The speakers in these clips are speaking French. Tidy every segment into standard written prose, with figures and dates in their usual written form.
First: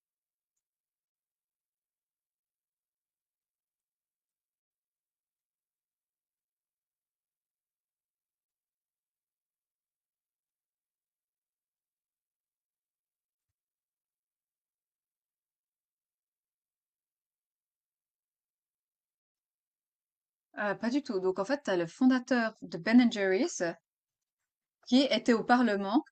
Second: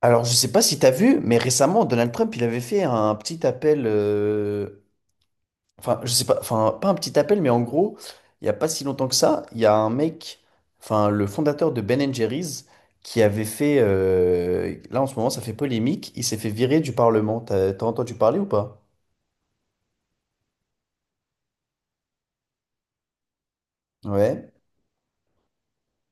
Alors, je sais pas si tu as vu, mais récemment, Donald Trump, il avait fait un petit appel, enfin, je sais pas, enfin, pas un petit appel, mais en gros, il y a pas si longtemps que ça, il y a un mec, enfin, le fondateur de Ben Jerry's, qui avait fait, là, en ce moment, ça fait polémique, il s'est fait virer du Parlement. T'as entendu parler ou pas? Pas du tout. Donc en fait, tu as le fondateur de Ben& and Jerry's Ouais, qui était au parlement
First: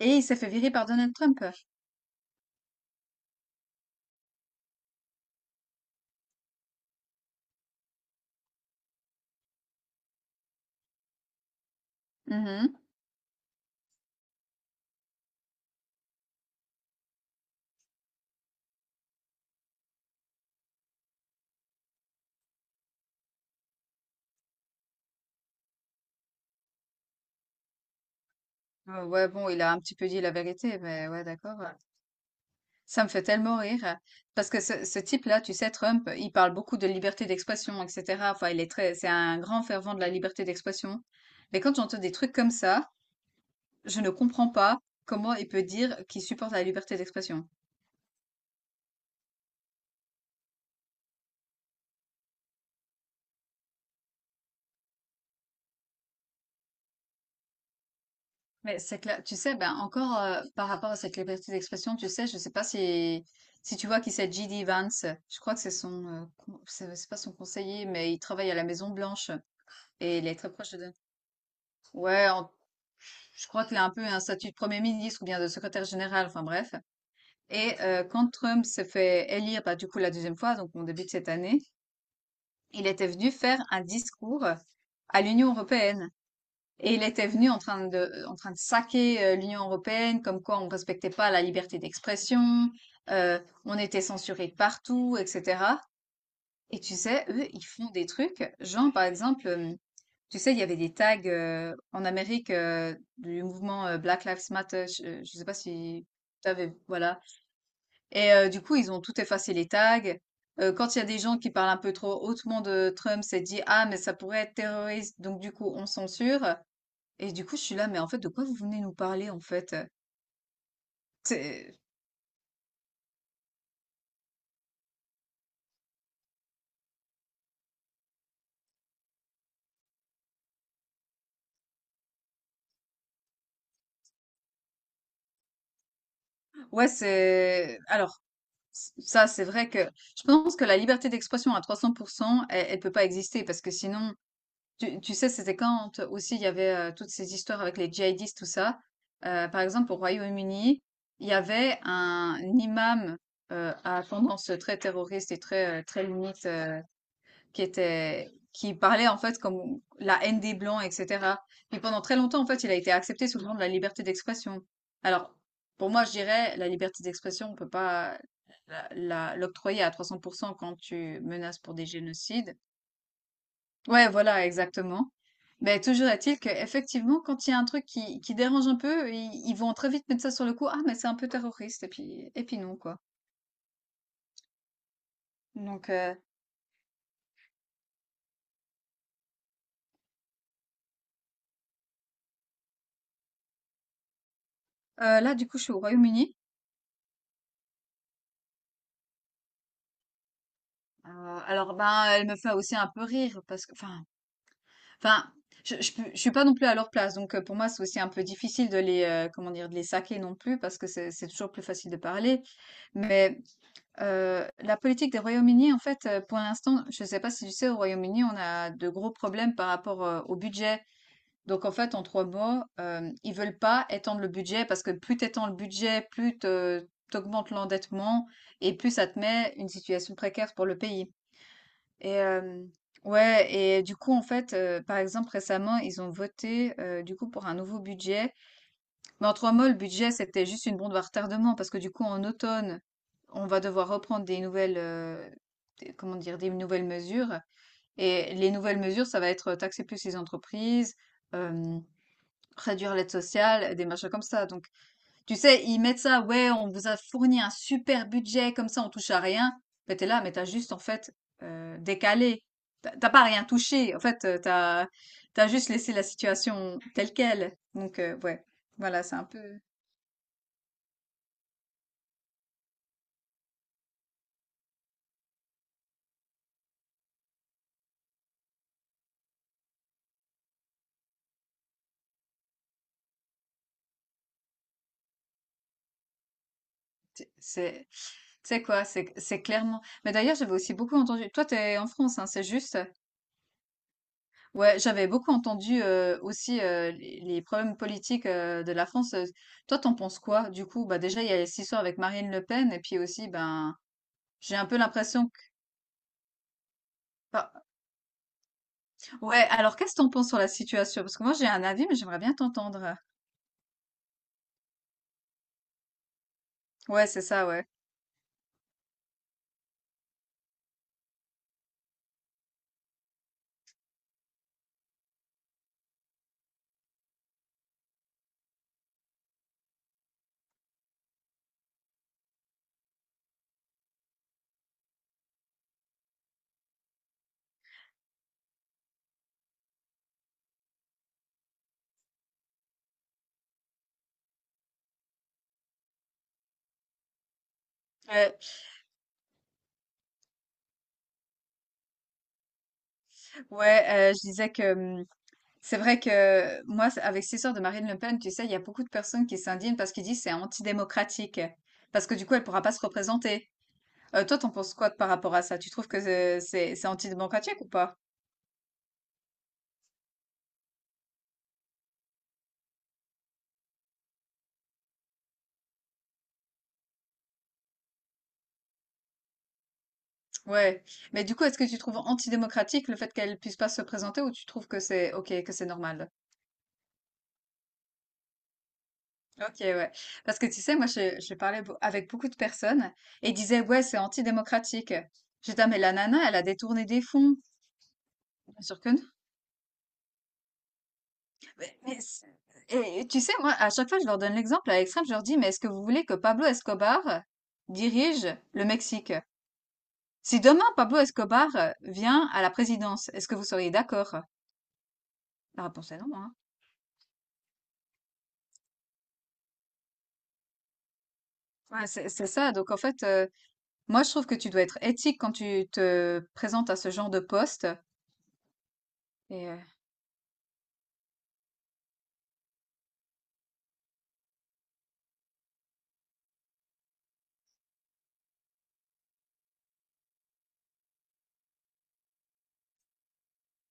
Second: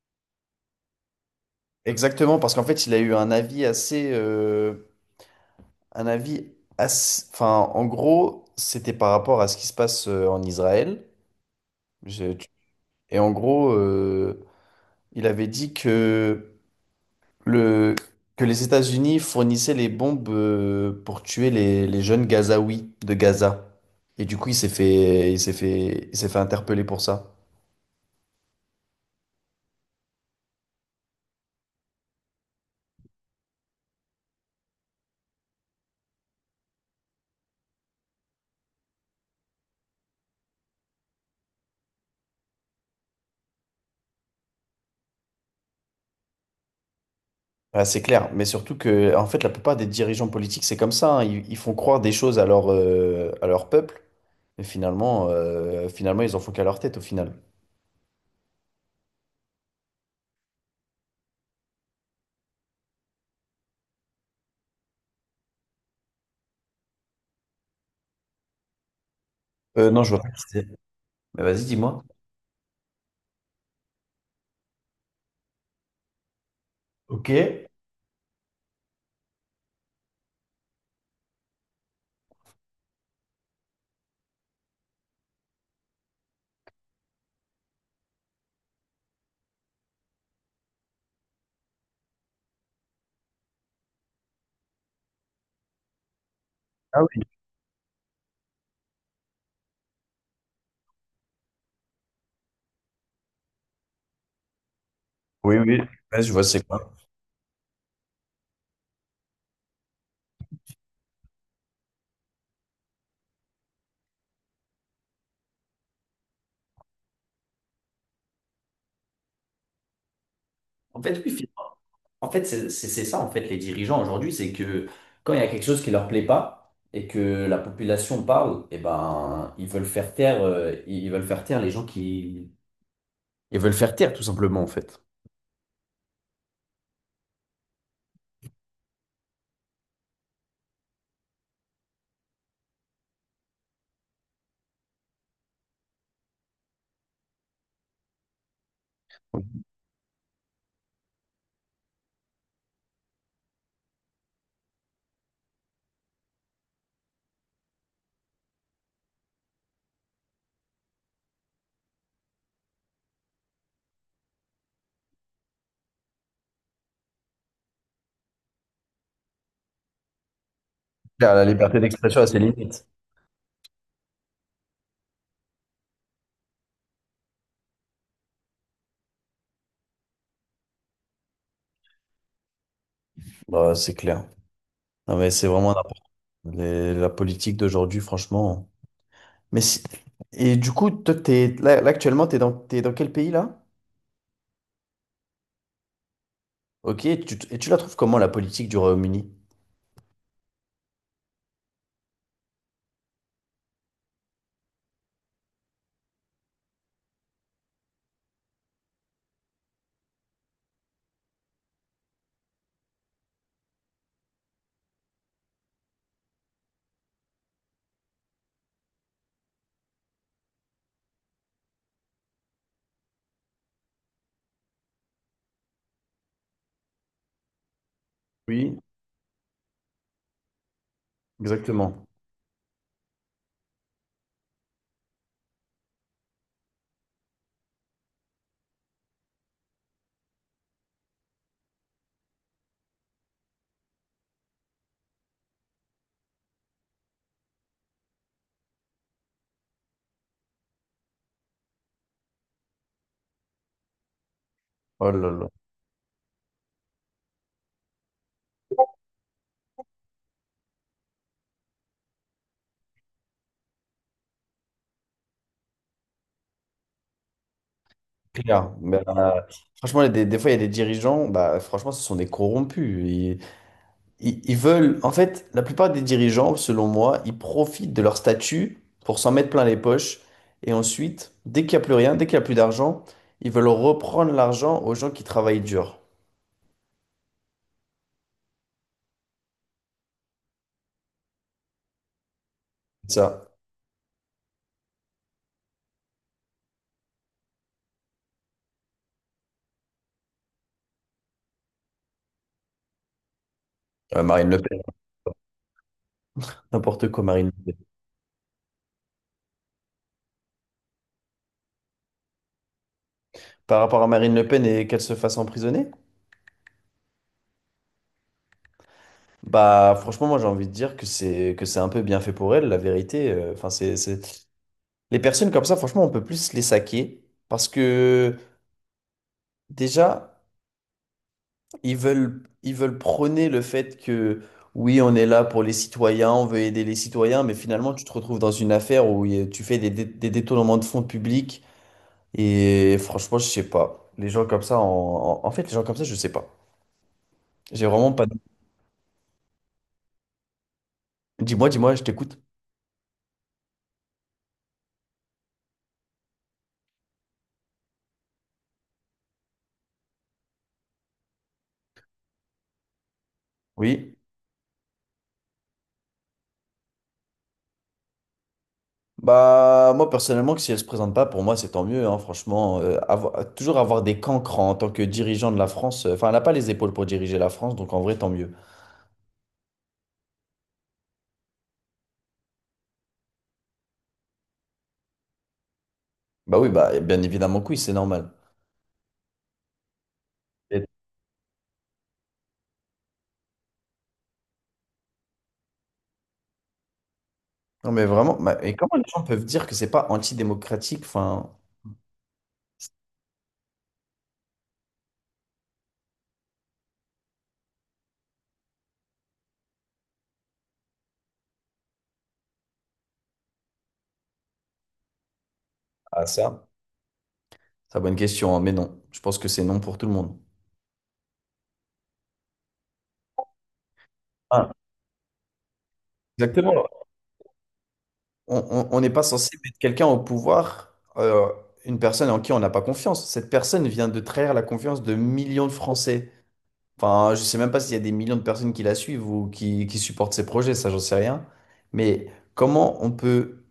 et il s'est fait virer par Donald Trump. exactement, parce qu'en fait, il a eu un avis assez, enfin, en gros, c'était par rapport à ce qui se passe en Israël. Je- Mmh tu- mh. et en gros, il avait dit que, le, que les États-Unis fournissaient les bombes pour tuer les jeunes Gazaouis de Gaza. Et du coup, il s'est fait, il s'est fait, il s'est fait interpeller pour ça. Ouais, bon, il a un petit peu dit la vérité, mais ouais, d'accord. Ça me fait tellement rire parce que ce type-là, tu sais, Trump, il parle beaucoup de liberté d'expression et cetera. Enfin, il est très c'est un grand fervent de la liberté d'expression. Mais quand j'entends des trucs comme ça, je ne comprends pas comment il peut dire qu'il supporte la liberté d'expression. Ouais, c'est clair, mais surtout que, en fait, la plupart des dirigeants politiques, c'est comme ça, hein. Ils font croire des choses à leur peuple, et finalement, finalement, ils en font qu'à leur tête au final. Mais c'est clair. Tu sais, ben encore par rapport à cette liberté d'expression, tu sais, je sais pas si si tu vois qui c'est J.D. Vance. Je crois que c'est son c'est pas son conseiller, mais il travaille à la Maison Blanche Non, je et vois il pas est qui très c'est. proche de. Donald- Mais vas-y, dis-moi. Ouais, en- je crois qu'il a un peu un statut de premier ministre ou bien de secrétaire général. Enfin bref. Ok. Et quand Trump s'est fait élire, bah, du coup la deuxième fois, donc au début de cette année, il était venu faire un discours à l'Union européenne. Et il était venu en train de saquer l'Union européenne, comme quoi on ne respectait pas la liberté d'expression, euh, on était censuré partout, etc. Et tu Ah oui. sais, eux, ils font des trucs, genre par exemple, tu sais, il y avait des tags en Amérique du mouvement Black Lives Matter, ne sais pas Oui, oui. si Ouais, je vois tu c'est avais, quoi. voilà. Et du coup, ils ont tout effacé les tags. Quand il y a des gens qui parlent un peu trop hautement de Trump, c'est dit, ah, mais ça pourrait être terroriste, donc du coup, on censure. Et du coup, je suis là, mais en fait, de quoi vous venez nous parler, en fait? En fait, lui, C'est... En fait, c'est ça, en fait, les dirigeants aujourd'hui, c'est que quand il y a quelque chose qui leur plaît pas et que la population parle, eh ben, ils veulent faire taire, ils veulent faire taire les gens qui... Ils veulent faire taire, tout simplement, en fait. Ouais, c'est... Alors, ça, c'est vrai que je pense que la liberté d'expression à 300%, elle, elle ne peut pas exister parce que sinon, tu sais, c'était quand aussi il y avait toutes ces histoires avec les djihadistes, tout ça. Par exemple, au Royaume-Uni, il y avait un imam à tendance très terroriste et très limite qui était, qui parlait en fait comme la haine des blancs, etc. Puis pendant très longtemps, en fait, il a été accepté sous le nom de la liberté d'expression. Alors, pour moi, je dirais, la liberté d'expression, on peut pas l'octroyer à 300% quand tu Claire, la menaces pour liberté des d'expression a ses génocides. limites. Ouais, voilà, exactement. Mais toujours est-il que effectivement, quand il y a un truc qui dérange un peu, ils vont très vite mettre ça sur le coup. Ah, mais c'est un peu terroriste. Et puis non, quoi. Bah, c'est clair. Non, mais c'est vraiment Donc la politique d'aujourd'hui, franchement. Mais si- Et du coup, toi, t'es... Là, actuellement, t'es dans quel pays là? Là, du coup, je suis au Royaume-Uni. Ok, et tu la trouves comment la politique du Royaume-Uni? Alors ben elle me fait aussi un peu rire parce que enfin je suis pas non plus à leur place donc pour moi c'est aussi un peu difficile de les comment dire de les saquer non plus parce que c'est toujours plus facile de parler mais la politique des Royaumes-Unis en fait pour l'instant je sais pas si tu sais au Royaume-Uni on a de gros problèmes par rapport au budget donc en fait en trois mots ils veulent pas étendre le budget parce que plus t'étends le budget plus te- t'augmentes l'endettement et Oui, plus ça te met une situation précaire pour le pays exactement. et ouais et du coup, en fait, par exemple, récemment, ils ont voté, du coup, pour un nouveau budget. Mais en 3 mots, le budget, c'était juste une bombe à retardement parce que du coup, en automne, on va devoir reprendre des nouvelles, des comment dire? Des nouvelles mesures et les nouvelles mesures, ça va être taxer plus les entreprises, hem, réduire l'aide sociale, des machins comme ça. Donc Oh là tu là. sais, ils mettent ça, ouais, on vous a fourni un super budget, comme ça on touche à rien. Mais t'es là, mais t'as juste en fait décalé. T'as pas rien touché. En fait, t'as juste laissé la situation telle quelle. Donc ouais, Clair. Ben, voilà, c'est un peu, franchement, il y a des fois, il y a des dirigeants, bah, franchement, ce sont des corrompus. Ils veulent, en fait, la plupart des dirigeants, selon moi, ils profitent de leur statut pour s'en mettre plein les poches. Et ensuite, dès qu'il n'y a plus rien, dès qu'il n'y a plus d'argent, ils veulent reprendre l'argent aux gens qui travaillent dur. c'est, c'est- tu sais quoi, c'est clairement. Mais d'ailleurs, j'avais aussi beaucoup entendu. Toi, t'es en France, hein, c'est juste. C'est ça. Ouais, j'avais beaucoup entendu aussi les problèmes politiques de la France. Toi, t'en penses quoi? Du coup, bah déjà, il y a cette histoire avec Marine Le Pen, et puis aussi, ben, Marine j'ai Le un peu Pen, l'impression que n'importe quoi, bah, Marine Le Pen. ouais, alors qu'est-ce que t'en penses sur la situation? Parce que moi j'ai un avis, mais j'aimerais bien t'entendre. Par rapport à Marine Le Pen et qu'elle se fasse emprisonner, Ouais, c'est ça, ouais. bah, franchement, moi, j'ai envie de dire que c'est un peu bien fait pour elle, la vérité. Enfin, les personnes comme ça, franchement, on peut plus les saquer parce que déjà, ils veulent prôner le fait que oui, on est là pour les citoyens, on veut aider les citoyens, mais finalement, tu te retrouves dans une affaire où il y a- tu fais des détournements de fonds publics et franchement, je sais pas. Les gens comme ça, en fait, les gens comme ça, je sais pas. J'ai vraiment pas. De- Ouais, Dis-moi, dis-moi, je t'écoute. ouais, je disais que c'est vrai que moi, avec cette histoire de Marine Le Pen, tu sais, il y a beaucoup de personnes qui s'indignent parce qu'ils disent c'est antidémocratique. Parce que du coup, elle pourra pas se représenter. Oui. Toi, t'en penses quoi par rapport à ça? Tu trouves que c'est c'est antidémocratique ou pas? Bah, moi, personnellement, que si elle se présente pas, pour moi, c'est tant mieux, hein, franchement. Toujours avoir des cancrans en tant que dirigeant de la France. Enfin, elle n'a pas les épaules pour diriger la France, donc en vrai, tant mieux. Ouais. Mais du coup, est-ce que tu trouves antidémocratique le fait qu'elle puisse pas se présenter ou tu trouves que c'est ok, que c'est normal? Bah oui, bah, bien évidemment que oui, c'est normal. Ok, ouais. Parce que tu sais, Et- je parlais avec beaucoup de personnes et ils disaient, ouais, c'est antidémocratique. J'étais, ah, mais la nana, elle a détourné des fonds. Non, mais vraiment, bah, Bien et sûr que comment non. les gens peuvent dire que c'est pas antidémocratique? Enfin, Mais, mais c'est- et, tu sais, moi, à chaque fois, je leur donne l'exemple à l'extrême, je leur dis, mais est-ce que vous voulez que Pablo Escobar dirige le Mexique? Si demain, Pablo Escobar vient à la présidence, est-ce que vous seriez d'accord? La réponse est non, ah, hein. ça, c'est une bonne question, hein, mais non. Je pense que c'est non pour tout le monde. Ouais, c'est ça. Donc, en fait, moi, je trouve que tu dois Ah, être éthique quand tu te présentes à exactement. ce genre de poste. On n'est pas Et, censé euh, mettre quelqu'un au pouvoir, une personne en qui on n'a pas confiance. Cette personne vient de trahir la confiance de millions de Français. Enfin, je sais même pas s'il y a des millions de personnes qui la suivent ou qui supportent ses projets, ça j'en sais rien. Mais comment on peut,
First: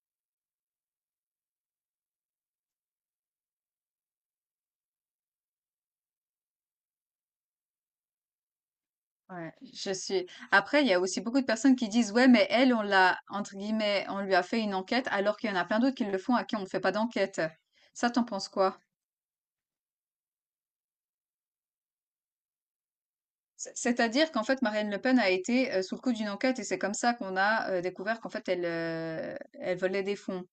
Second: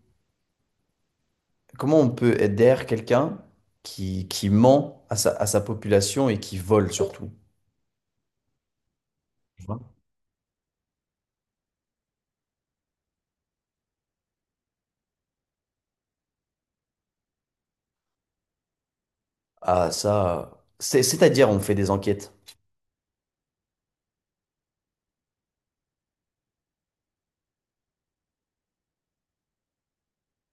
comment on peut être derrière quelqu'un qui ment à à sa population et qui vole surtout? Ouais, Tu vois. je suis. Après, il y a aussi beaucoup de personnes qui disent, ouais, mais elle, on l'a, entre guillemets, on lui a fait une enquête, alors qu'il y en a plein d'autres qui le font à qui on ne fait pas d'enquête. Ça, t'en penses quoi? Ah ça, c'est-à-dire on fait des enquêtes. C'est-à-dire qu'en fait, Marine Le Pen a été sous le coup d'une enquête et c'est comme ça qu'on a découvert qu'en fait, elle volait des fonds.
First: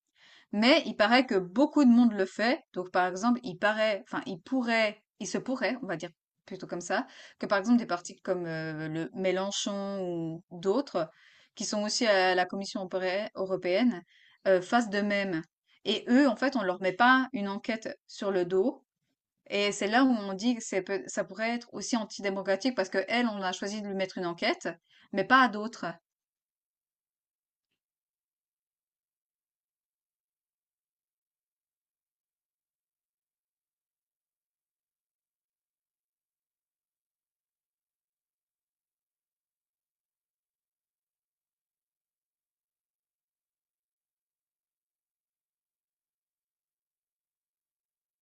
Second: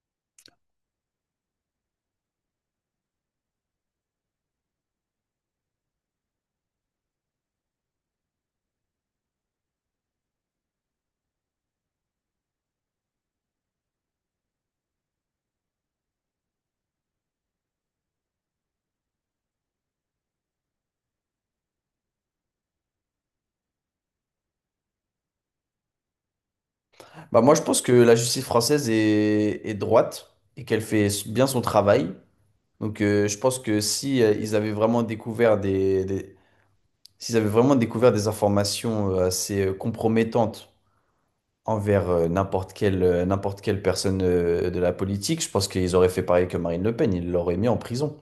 Mais il paraît que beaucoup de monde le fait. Donc, par exemple, il paraît, enfin, il pourrait, il se pourrait, on va dire plutôt comme ça, que par exemple des partis comme le Mélenchon ou d'autres, qui sont aussi à la Commission européenne, fassent de même. Et eux, en fait, on leur met pas une enquête sur le dos. Et c'est là où on dit que ça pourrait être aussi antidémocratique parce que elle, on a choisi de lui mettre une enquête, mais pas à d'autres. Bah moi je pense que la justice française est droite et qu'elle fait bien son travail. Donc je pense que si ils avaient vraiment découvert des- s'ils avaient vraiment découvert des informations assez compromettantes envers n'importe quelle personne de la politique, je pense qu'ils auraient fait pareil que Marine Le Pen, ils l'auraient mis en prison.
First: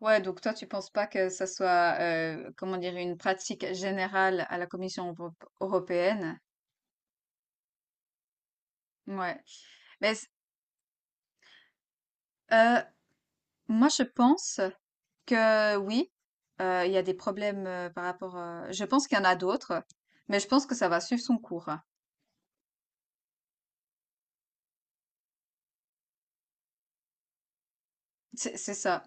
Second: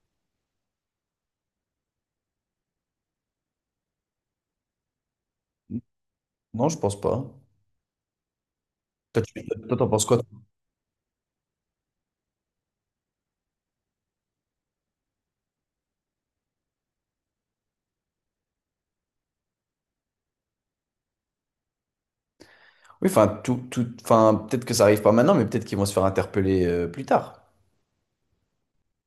Ouais, donc toi, tu penses pas que ça soit, comment dire, une pratique générale à la Commission européenne? Non, je pense pas. Ouais. Toi, t'en penses Mais quoi? c- euh, Moi, je pense que oui, il y a des problèmes par rapport. Je pense qu'il y en a d'autres, mais je pense que ça va suivre son cours. Oui, enfin, tout, enfin, peut-être que ça arrive pas maintenant, mais peut-être qu'ils vont se faire interpeller plus tard, C'est ça.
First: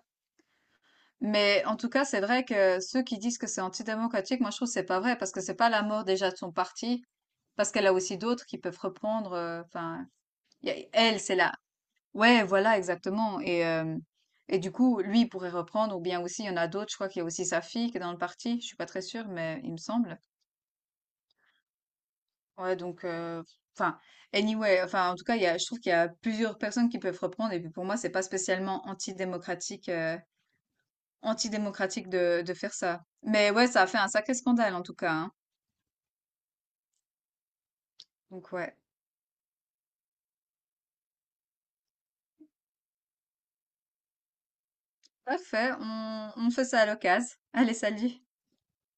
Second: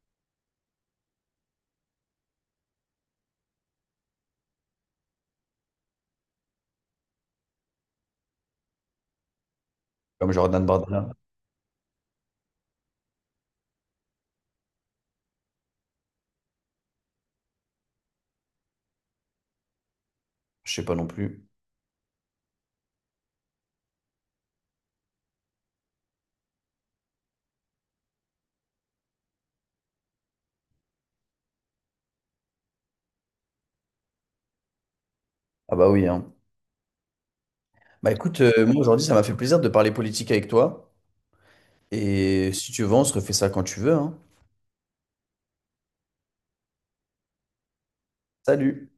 Mais en tout cas, c'est vrai que ceux qui disent que c'est antidémocratique, moi, je trouve que c'est pas vrai parce que c'est pas la mort déjà de son parti, parce qu'elle a aussi d'autres qui peuvent reprendre. Enfin, comme Jordan il y a- Bardella. elle, c'est la Ouais, voilà, exactement. Et du coup, lui il pourrait reprendre, ou bien aussi, il y en a d'autres, je crois qu'il y a aussi sa fille qui est dans le parti, je suis pas très sûre, mais il me semble. Je sais pas non plus. Ouais, donc, enfin, anyway, enfin, en tout cas, il y a, je trouve qu'il y a plusieurs personnes qui peuvent reprendre, et puis pour moi, c'est pas spécialement antidémocratique, de faire ça. Mais ouais, ça a fait un sacré scandale, en tout cas, hein. Ah bah oui, hein. Bah écoute, Donc, ouais. moi aujourd'hui, ça m'a fait plaisir de parler politique avec toi. Et si tu veux, on se refait ça quand tu veux, hein. Parfait, on fait ça à l'occasion. Allez, salut! Salut!